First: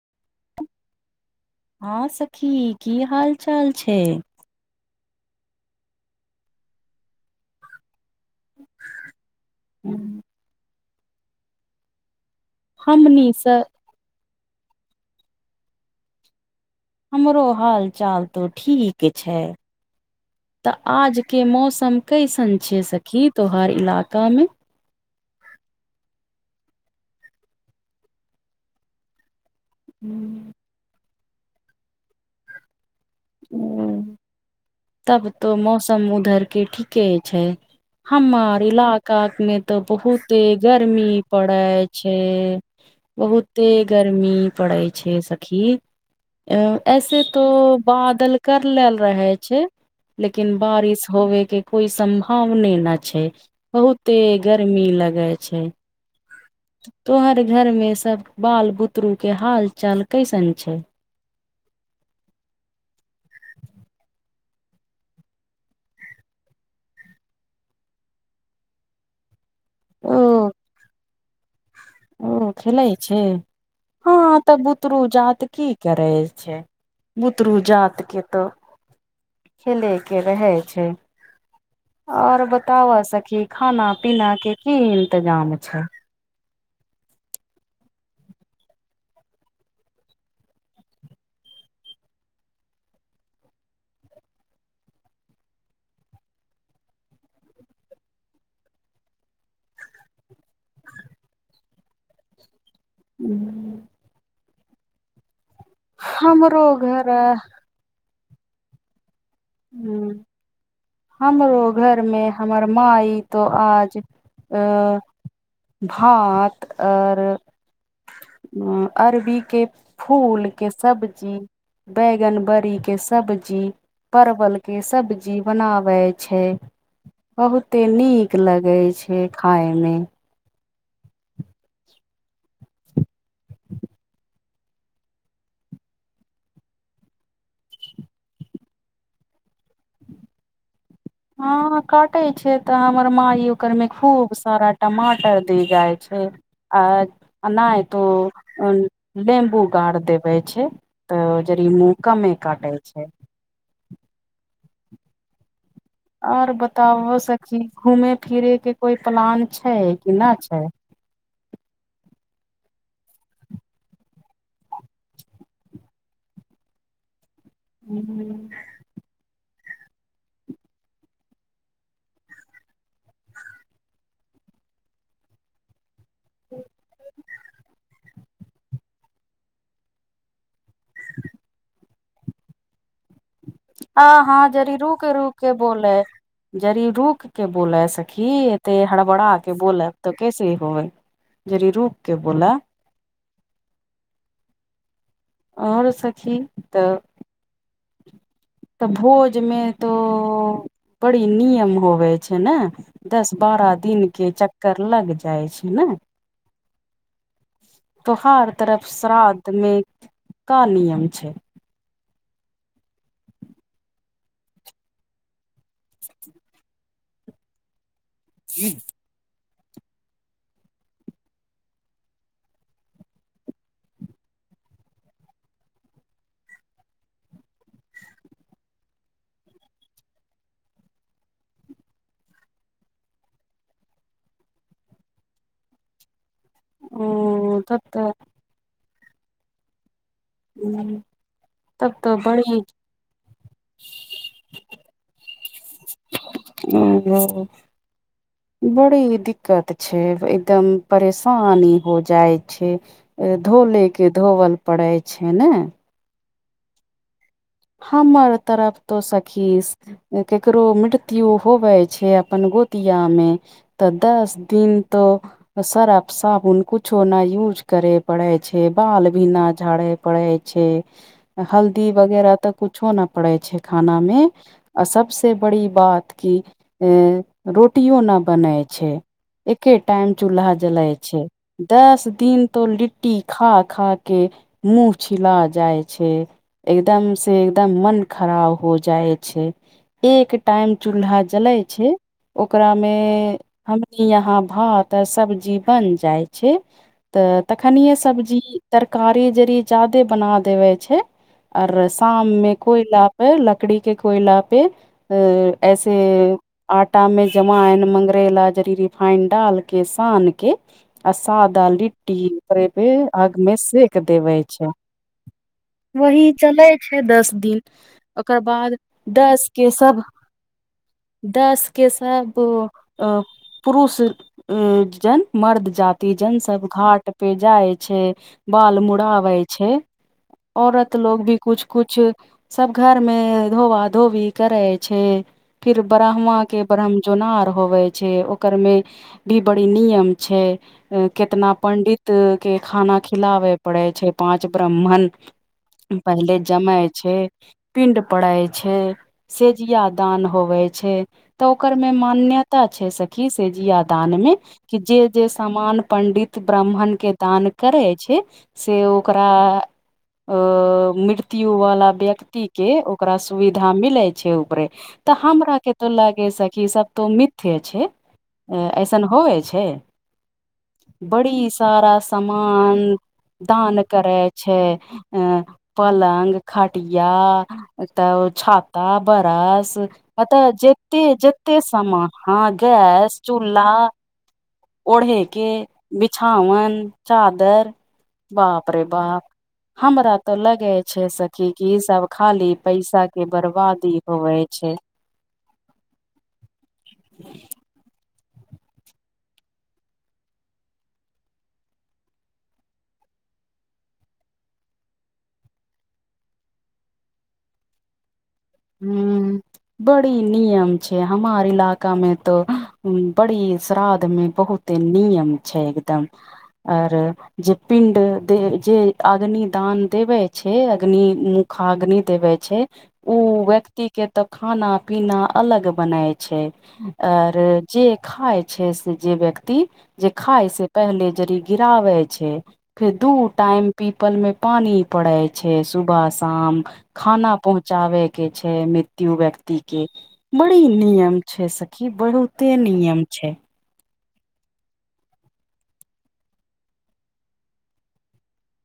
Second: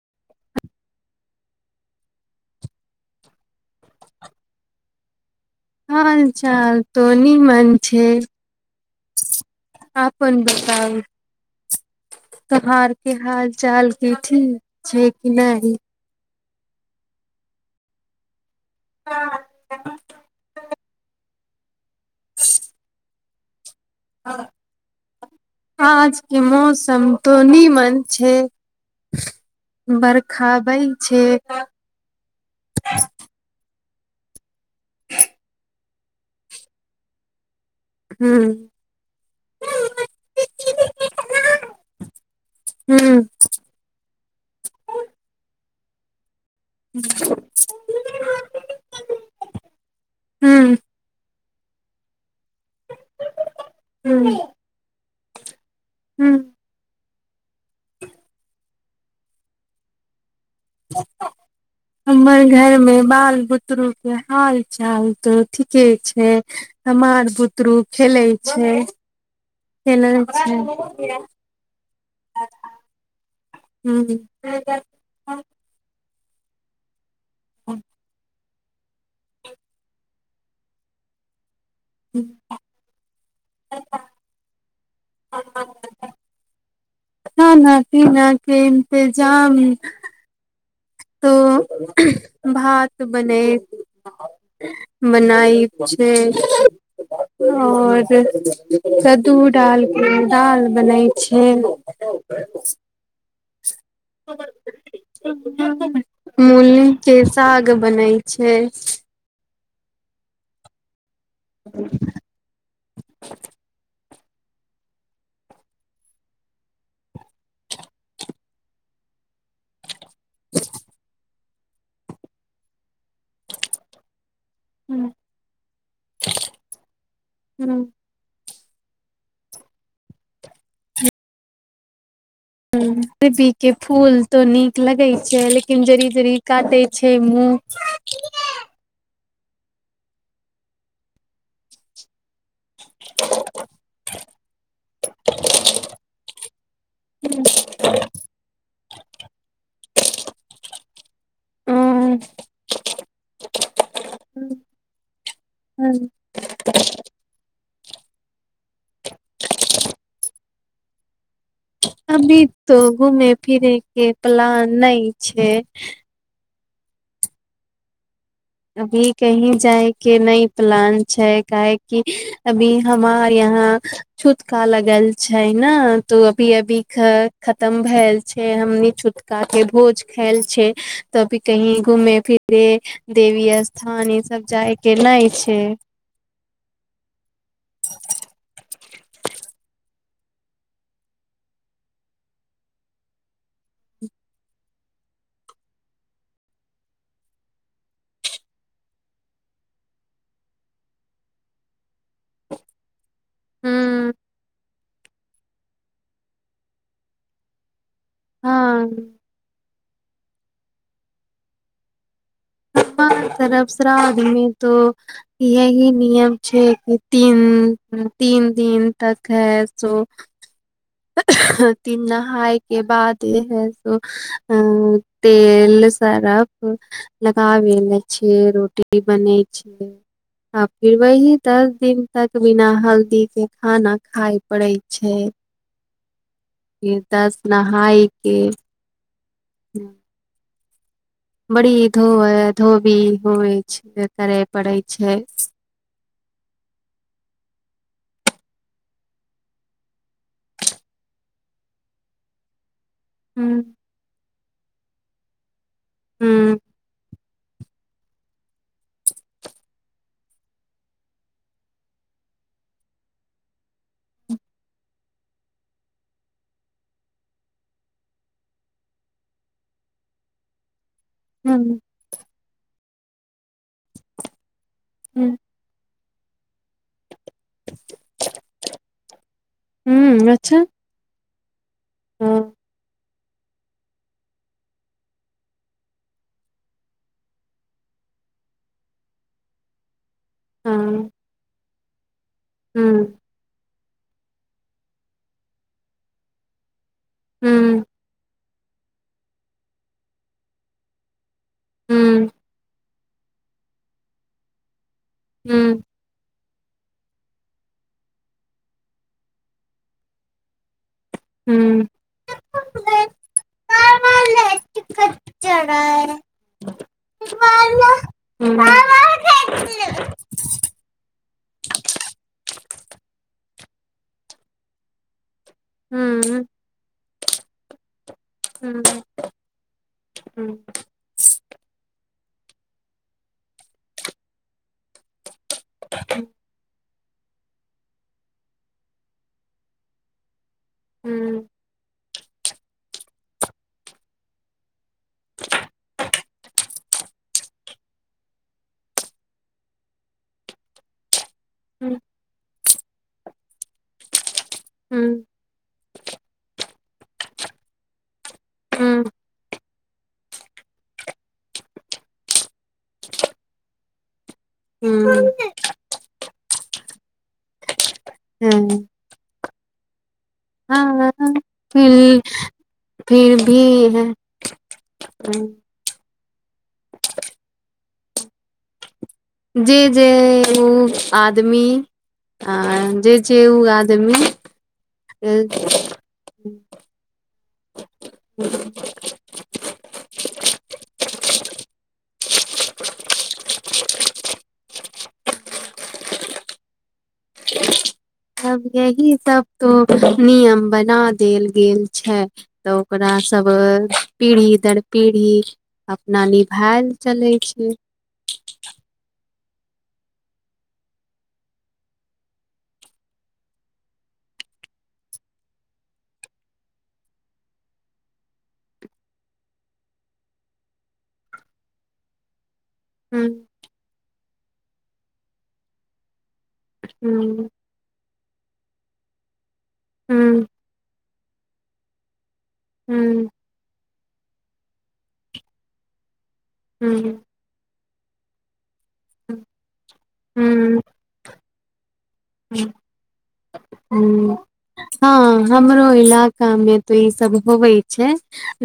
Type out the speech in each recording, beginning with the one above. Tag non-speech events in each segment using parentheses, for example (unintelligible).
(unintelligible) हँ सखी की हाल चाल छै। हँ चाल त निमं छै। आन बताउ। तोहार के हमनी स हाल चाल के ठीक छै कि नहि। हमरो हाल चाल तो ठीक छै त आज के मौसम कैसन छै सखी तोहार इलाका मे हँ। आज के मौसम तनी मन छै। बर्खा बै छै। ओ तब तऽ मौसम उधर के ठीके छै। हूँ हमर इलाका मे तऽ बहुते गर्मी पड़े छै। हूँ बहुते गर्मी पड़ै छै सखी ऐसे तो बादल कर लेलऽ रहे छै लेकिन हूँ बारिश होवे के कोई समभ हमने ने छै बहुते गर्मी लगे छै हँ। तोहर घरमे सभ बाल बुतरूके हाल चाल कैसन छै। हमर घर मे बाल बुतरु के हाल चालतो ठीके छै। हमार बुतरू खेलै छै ओ खेलैत छै। ओ खेलै छै हँ तऽ बुतरू हूँ जात कि करै छै बुतरू जातके त खेले के रहै छै आओर। बतावा सखी खाना पीना के कि इंतजाम छै खाना पिना के इतजाम तो भात बनेय। बनाय छै। आओर कद्दू डाल दडाल बनै छै। (unintelligible) ह। हमरो मूल घर के सग बनै छै ह हमरो घरमे। हमर माइ तो आज भात आओर। उ अरबी के फूल के सब्जी। बैगनबरीके सब्जी। परवल के सब्जी बनावे छै बहुते नीक। नीक लगै छै खायमे खर्बी के फूल तो नीक लगे छै लेकिन जड़ी जरी काटे छै मुँह। (unintelligible) हँ कटई छै तऽ हमर माइ ओकरमे खूब सारा टमाटर द जाइ छै आ नहि तो नेीम्बू गाार देबे छै तऽ जरी मु मुँह कमे काटे छै (unintelligible) आऔर बताबो सखी घूमे फिरे कऽ कोई प्लान छै कि नहि छै अभी तऽ घूमे फिरे के प्लन नहि छै (unintelligible) अभी कही जायके नहि प्लान छै काहेकि अभी हमार यहाँ छूतका लगल छै नऽ तो अभी अभी खत्म भेलल छै हमनी छुथका के भोज खायल छै तभी कही घूमे फिरे देवी आ स्थान ई सब हँ जरी जाय कऽ रुक नहि रुक के छै बोलै जरी रूक के बोलै सखी तऽ ई हड़बड़ा के बोलै तऽ कैसे ह होबे ज रूप के बोला आओर सखी तऽ तऽ भोजमे तो बरी निियम होवे छै नऽ दस बारह हूँ दिनके चक्कर लग जाइ छै नऽ त्योहार तरफ हँ श्रादध मऽ का नियम छै हमरा तरफ शराादमे त इ ही निियम छै तीन तीन दिन तक है सो तीन नहाय के बाद हैो (unintelligible) तेल सर्फ लगाबे ल छियै रोटी बनै छियै आ फिर वही दस दिन तक बिना हल्दी कऽ खाना खाय पड़े छै फेर दस ओ तब तऽ नहाायके हूँ (unintelligible) बड़ी तब धो तऽ बड़ी धोबी होइ छै करे पड़ै छै (unintelligible) बड़ी दिक्कत छै एकदम परेशानी हो जाइ छै हुँ धोले के धोवल पड़े छै ने हूँ हमर तरफ तो सखी केकरो मृत्यु होबै छै अपन गोतिया मे तऽ दस दिन तऽ सर्फ साबुन कुछो नऽ यूज करे पड़े छै बाल भी न झाड़े पड़ै छै हुँ हल्दी वगैरह तऽ कुछो नहि पड़ै छै खाना मे आ सबसँ हुँ बड़ी बात की अ रोटियो न बनय छै एके टाइम हुँ चूल्हा अच्छा जलाय छै दस हँ दिन तऽ लिट खा खा के मुह छिला जाइ छै एकदम से एकदम मन खराब हो जाय छै एक टाइम हँ चूल्हा जले छै। ओकरामे। हुँ हमनी यहा भाव त सब्जी बन जाय छै। तऽ हुँ तखनि सब्जी तरकारी जड़ जादे बना देबै छै शाम हुँ मे कोयलापे लकड़ी के कोयला पे अ हुँ ऐसे। आटा मे जमा एन मंगरैला जरी रिफाइन डाल के सान के। आ सादा हुँ लिट्टी अग मे सेक देवे छै वही चल। दस दिन ओकर बाद दस के सभ दास के साब। पुरुष जन मर्द जाति जन सभ घाट पे जाइ छै बाल मुड़ाबै छै औरत लोग भी। कुछ कुछ सभ घर मे धोबा धोबी करै छै फिर ब्राह्म के ब्रह्म। चोनार होवे छै ओकर मे भी बड़ी नियम छै कितना पंडित। के खाना खिलाबे पड़े छै पाँच ब्राह्मण। पहिले जमा छै। पिंड पड़ै छै सेजिया दान होवै छै। तऽ ओकर मे मान्यता छै सखी से जिया दान मे कि जे जे। समान पण्डित ब्राह्मण के दान करै छै से ओकरा। अ मृत्यु वाला व्यक्ति के ओकरा सुविधा मिले छै परे। तऽ हमरा के तो लगे सभ तो मिथ्य छै सन होइ छै। बड़ी सारा फिर समामान फिर भी दान है करै छै अ। पलग खटिया तऽ ओ छात त बरस जे जे एताऽ उ जते जते सम हा गैस। चब चूल्हा आदमी। ओढ़े के बिछओन चादर। बाप रे बाप हँ बरात। तो लगे छै सखी क ई सभ खाली पैसा के बर्बादी होवे छै (unintelligible) अब यही सभ तो नियम बना देल गेल छै तऽ ओकरा सभ पीढ़ी दर पीढ़ी। अपना निभायल चलै छै। हू। बड़ी नियम छै हमार इलाका मे तो बड़ी श्रादध मे बहुत। नियम छै एकदम आओर। जे पिण्ड दे जे अग्नि दान देबे छै अग्नि म खाग्नी देबै छै। ओ हू। व्यक्ति के तऽ खाना पीना अलग बनाय छै आर। हूँ जे खाय छै से जे व्यक्ति जे हूँ खाय से पहिले जड़ गिरावे छै फेर दू हूँ टाइम। पीपल मे पानी पड़े छै सुबह शाम हूँ खाना चावे के छै मृत्यु व्यक्ति के बड़ी हूँ नियम छै सखी बड़। से नियम छै। ह हँ हमरो इलाका मे तऽ ई सभ होवे छै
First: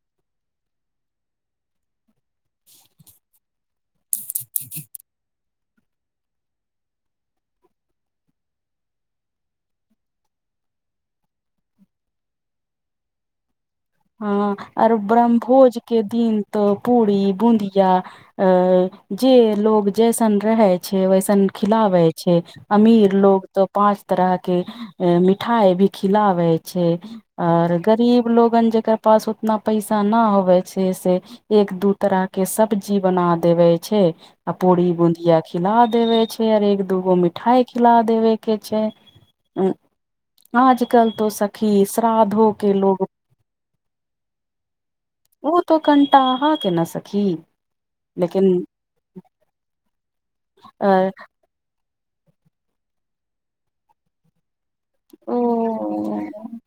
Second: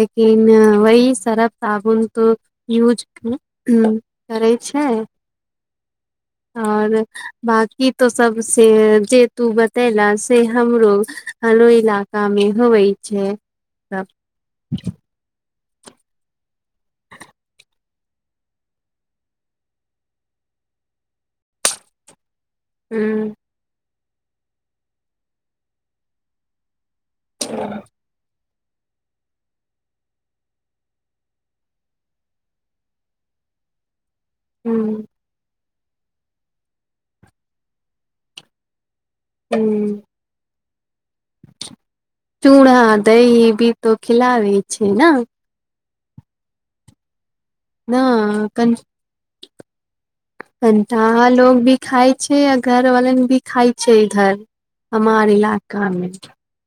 लेकिन वह सर्फ साबुन त यूज। करै छै। आओर बकी तो सभ से जे तू बतैल से हमरो हलो इलका मे हो वै छै। सब हँ आर ब्रह्मभोज के दिन तऽ पूरी बुदिया आ जे लोग जैसन रहै छै वैसन खिलाबै छै अमीर हूँ लोग तो पाँच तरह के मिठाई भी खिलाबे छै आर गरीब लोगन जकर पास उतना पैसा न होबे छै से। एक दू तरह के सब्जी बना देबे छै। आ हूँ पूड़ी बुदिया खिला देवे छै आऔर एक दूगो मिठाई खिला देवे के छै। हू। अ, आजकल तो सखी श्राधो के लोग। ही भी। तऽ खिलबे छै ने ओ तो कनिटाहा के ने सखी ने लेकिन अ कन्ता लोग भी खाय छै आ घरवाला भी खाय छै इधर हमार ओ इलाका मे।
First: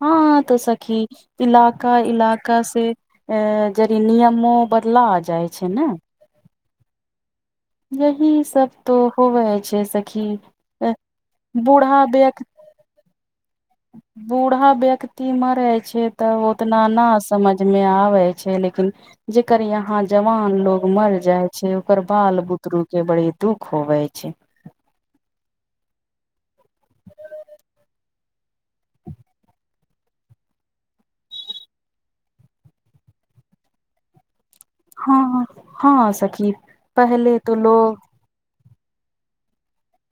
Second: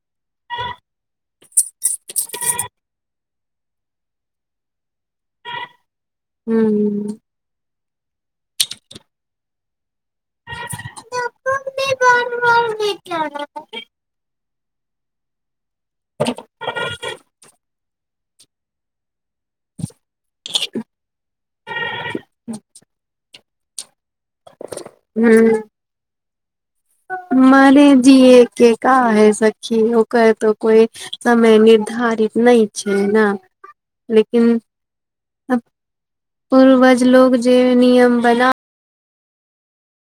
हँ तऽ सखी इलाका इलाका से। अ जरी नियमो बदला आ जाइ छै ने। हू। यही सभ तो होवे छै सखी बूढ़ा व भ। बूढ़ा व्यक्ति मरै छै तऽ ओ। इतना ने समझ मे आबे छै लेकिन। जेकर यहाँ जवान लोग मर जाय छै ओकर बाल बुतरु के बड़े दुख होवे छै हू। मने जीए के का है सखी ओ कहै त कोइ। समय निर्धारित नहि छै ने लेकिन। हँ हँ सखी पूर्वज पहले लोक तो जे लोग नियम बना।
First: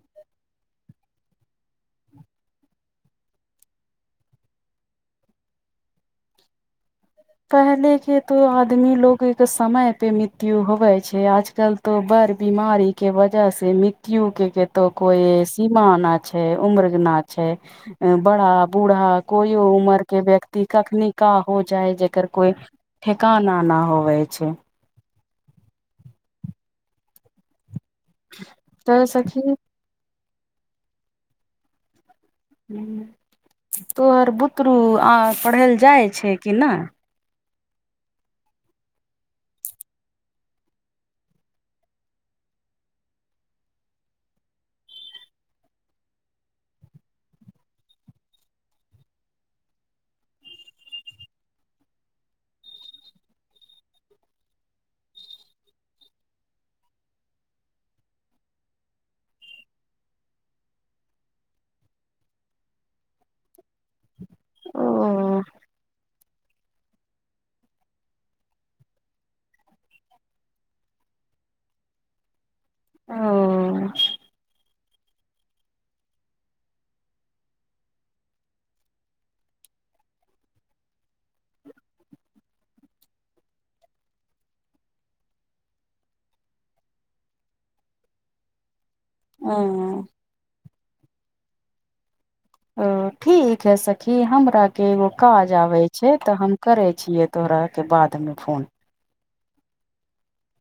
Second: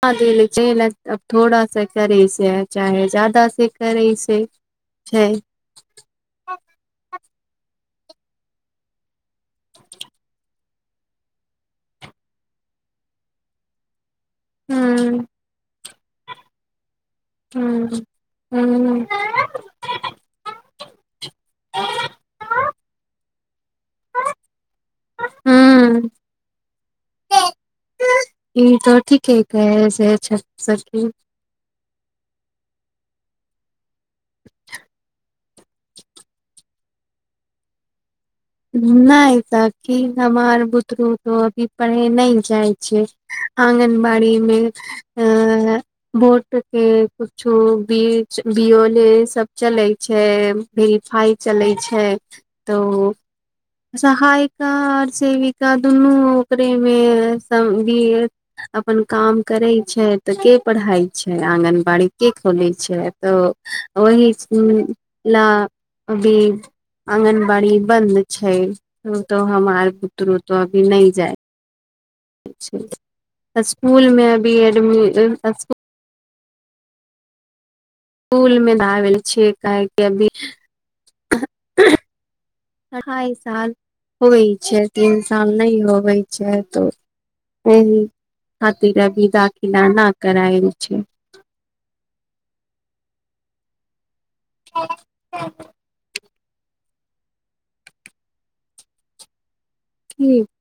ही अब थोड़ा सा करै से चाहे जादा से करै से। छै। पहले के तो आदमी लोग एक समय पे मृत्यु होवै। आजकल तो बड़ बीमारी के वजह से मृत्यु के। के त हूं कोइ सीमा न छै उम्र न छै हूं बड़ा हूं बूढ़ा। कोय उमर के व्यक्ति कखन काह हो जाय जे। एकर कोई ठेकाना नहि होवे छै। हू। ई तऽ ठीके कै से छी। ह तोहर बुतरू आ पढ़ै लए जाइ छै कि नहि। नहि तखि हमर बुतरू तो अभी पढ़े नहि जाइ छै। अंगनबाड़ी मे (inaudible) बोट के कुछो बीच बओले सभ चलै छै। वेरिफाइ चलै छै त सहायिका आओर सेविका दुनू ओकरे मे समगी अपन काम करै छै तऽ के पढ़ाइ छै आङगनबाड़ी के खोलैत छै त ओहि ओ अभी आङगनबाड़ी बन्द। छै तो हमार बुतरू तो अभी ने जाय ओ स्कुल मे अभी एडम। पूल मे दाबल छियै काहके अभी अढ़ाइ साल हो छै तीन साल नहि होबै छै त ओ खाति रबी दाखील ओ न करायल छै। ओ ठीक है सखी हमरा के एगो काज आबे छै तऽ हम। करे छियै तोहराक के बादमे फोन। कठ।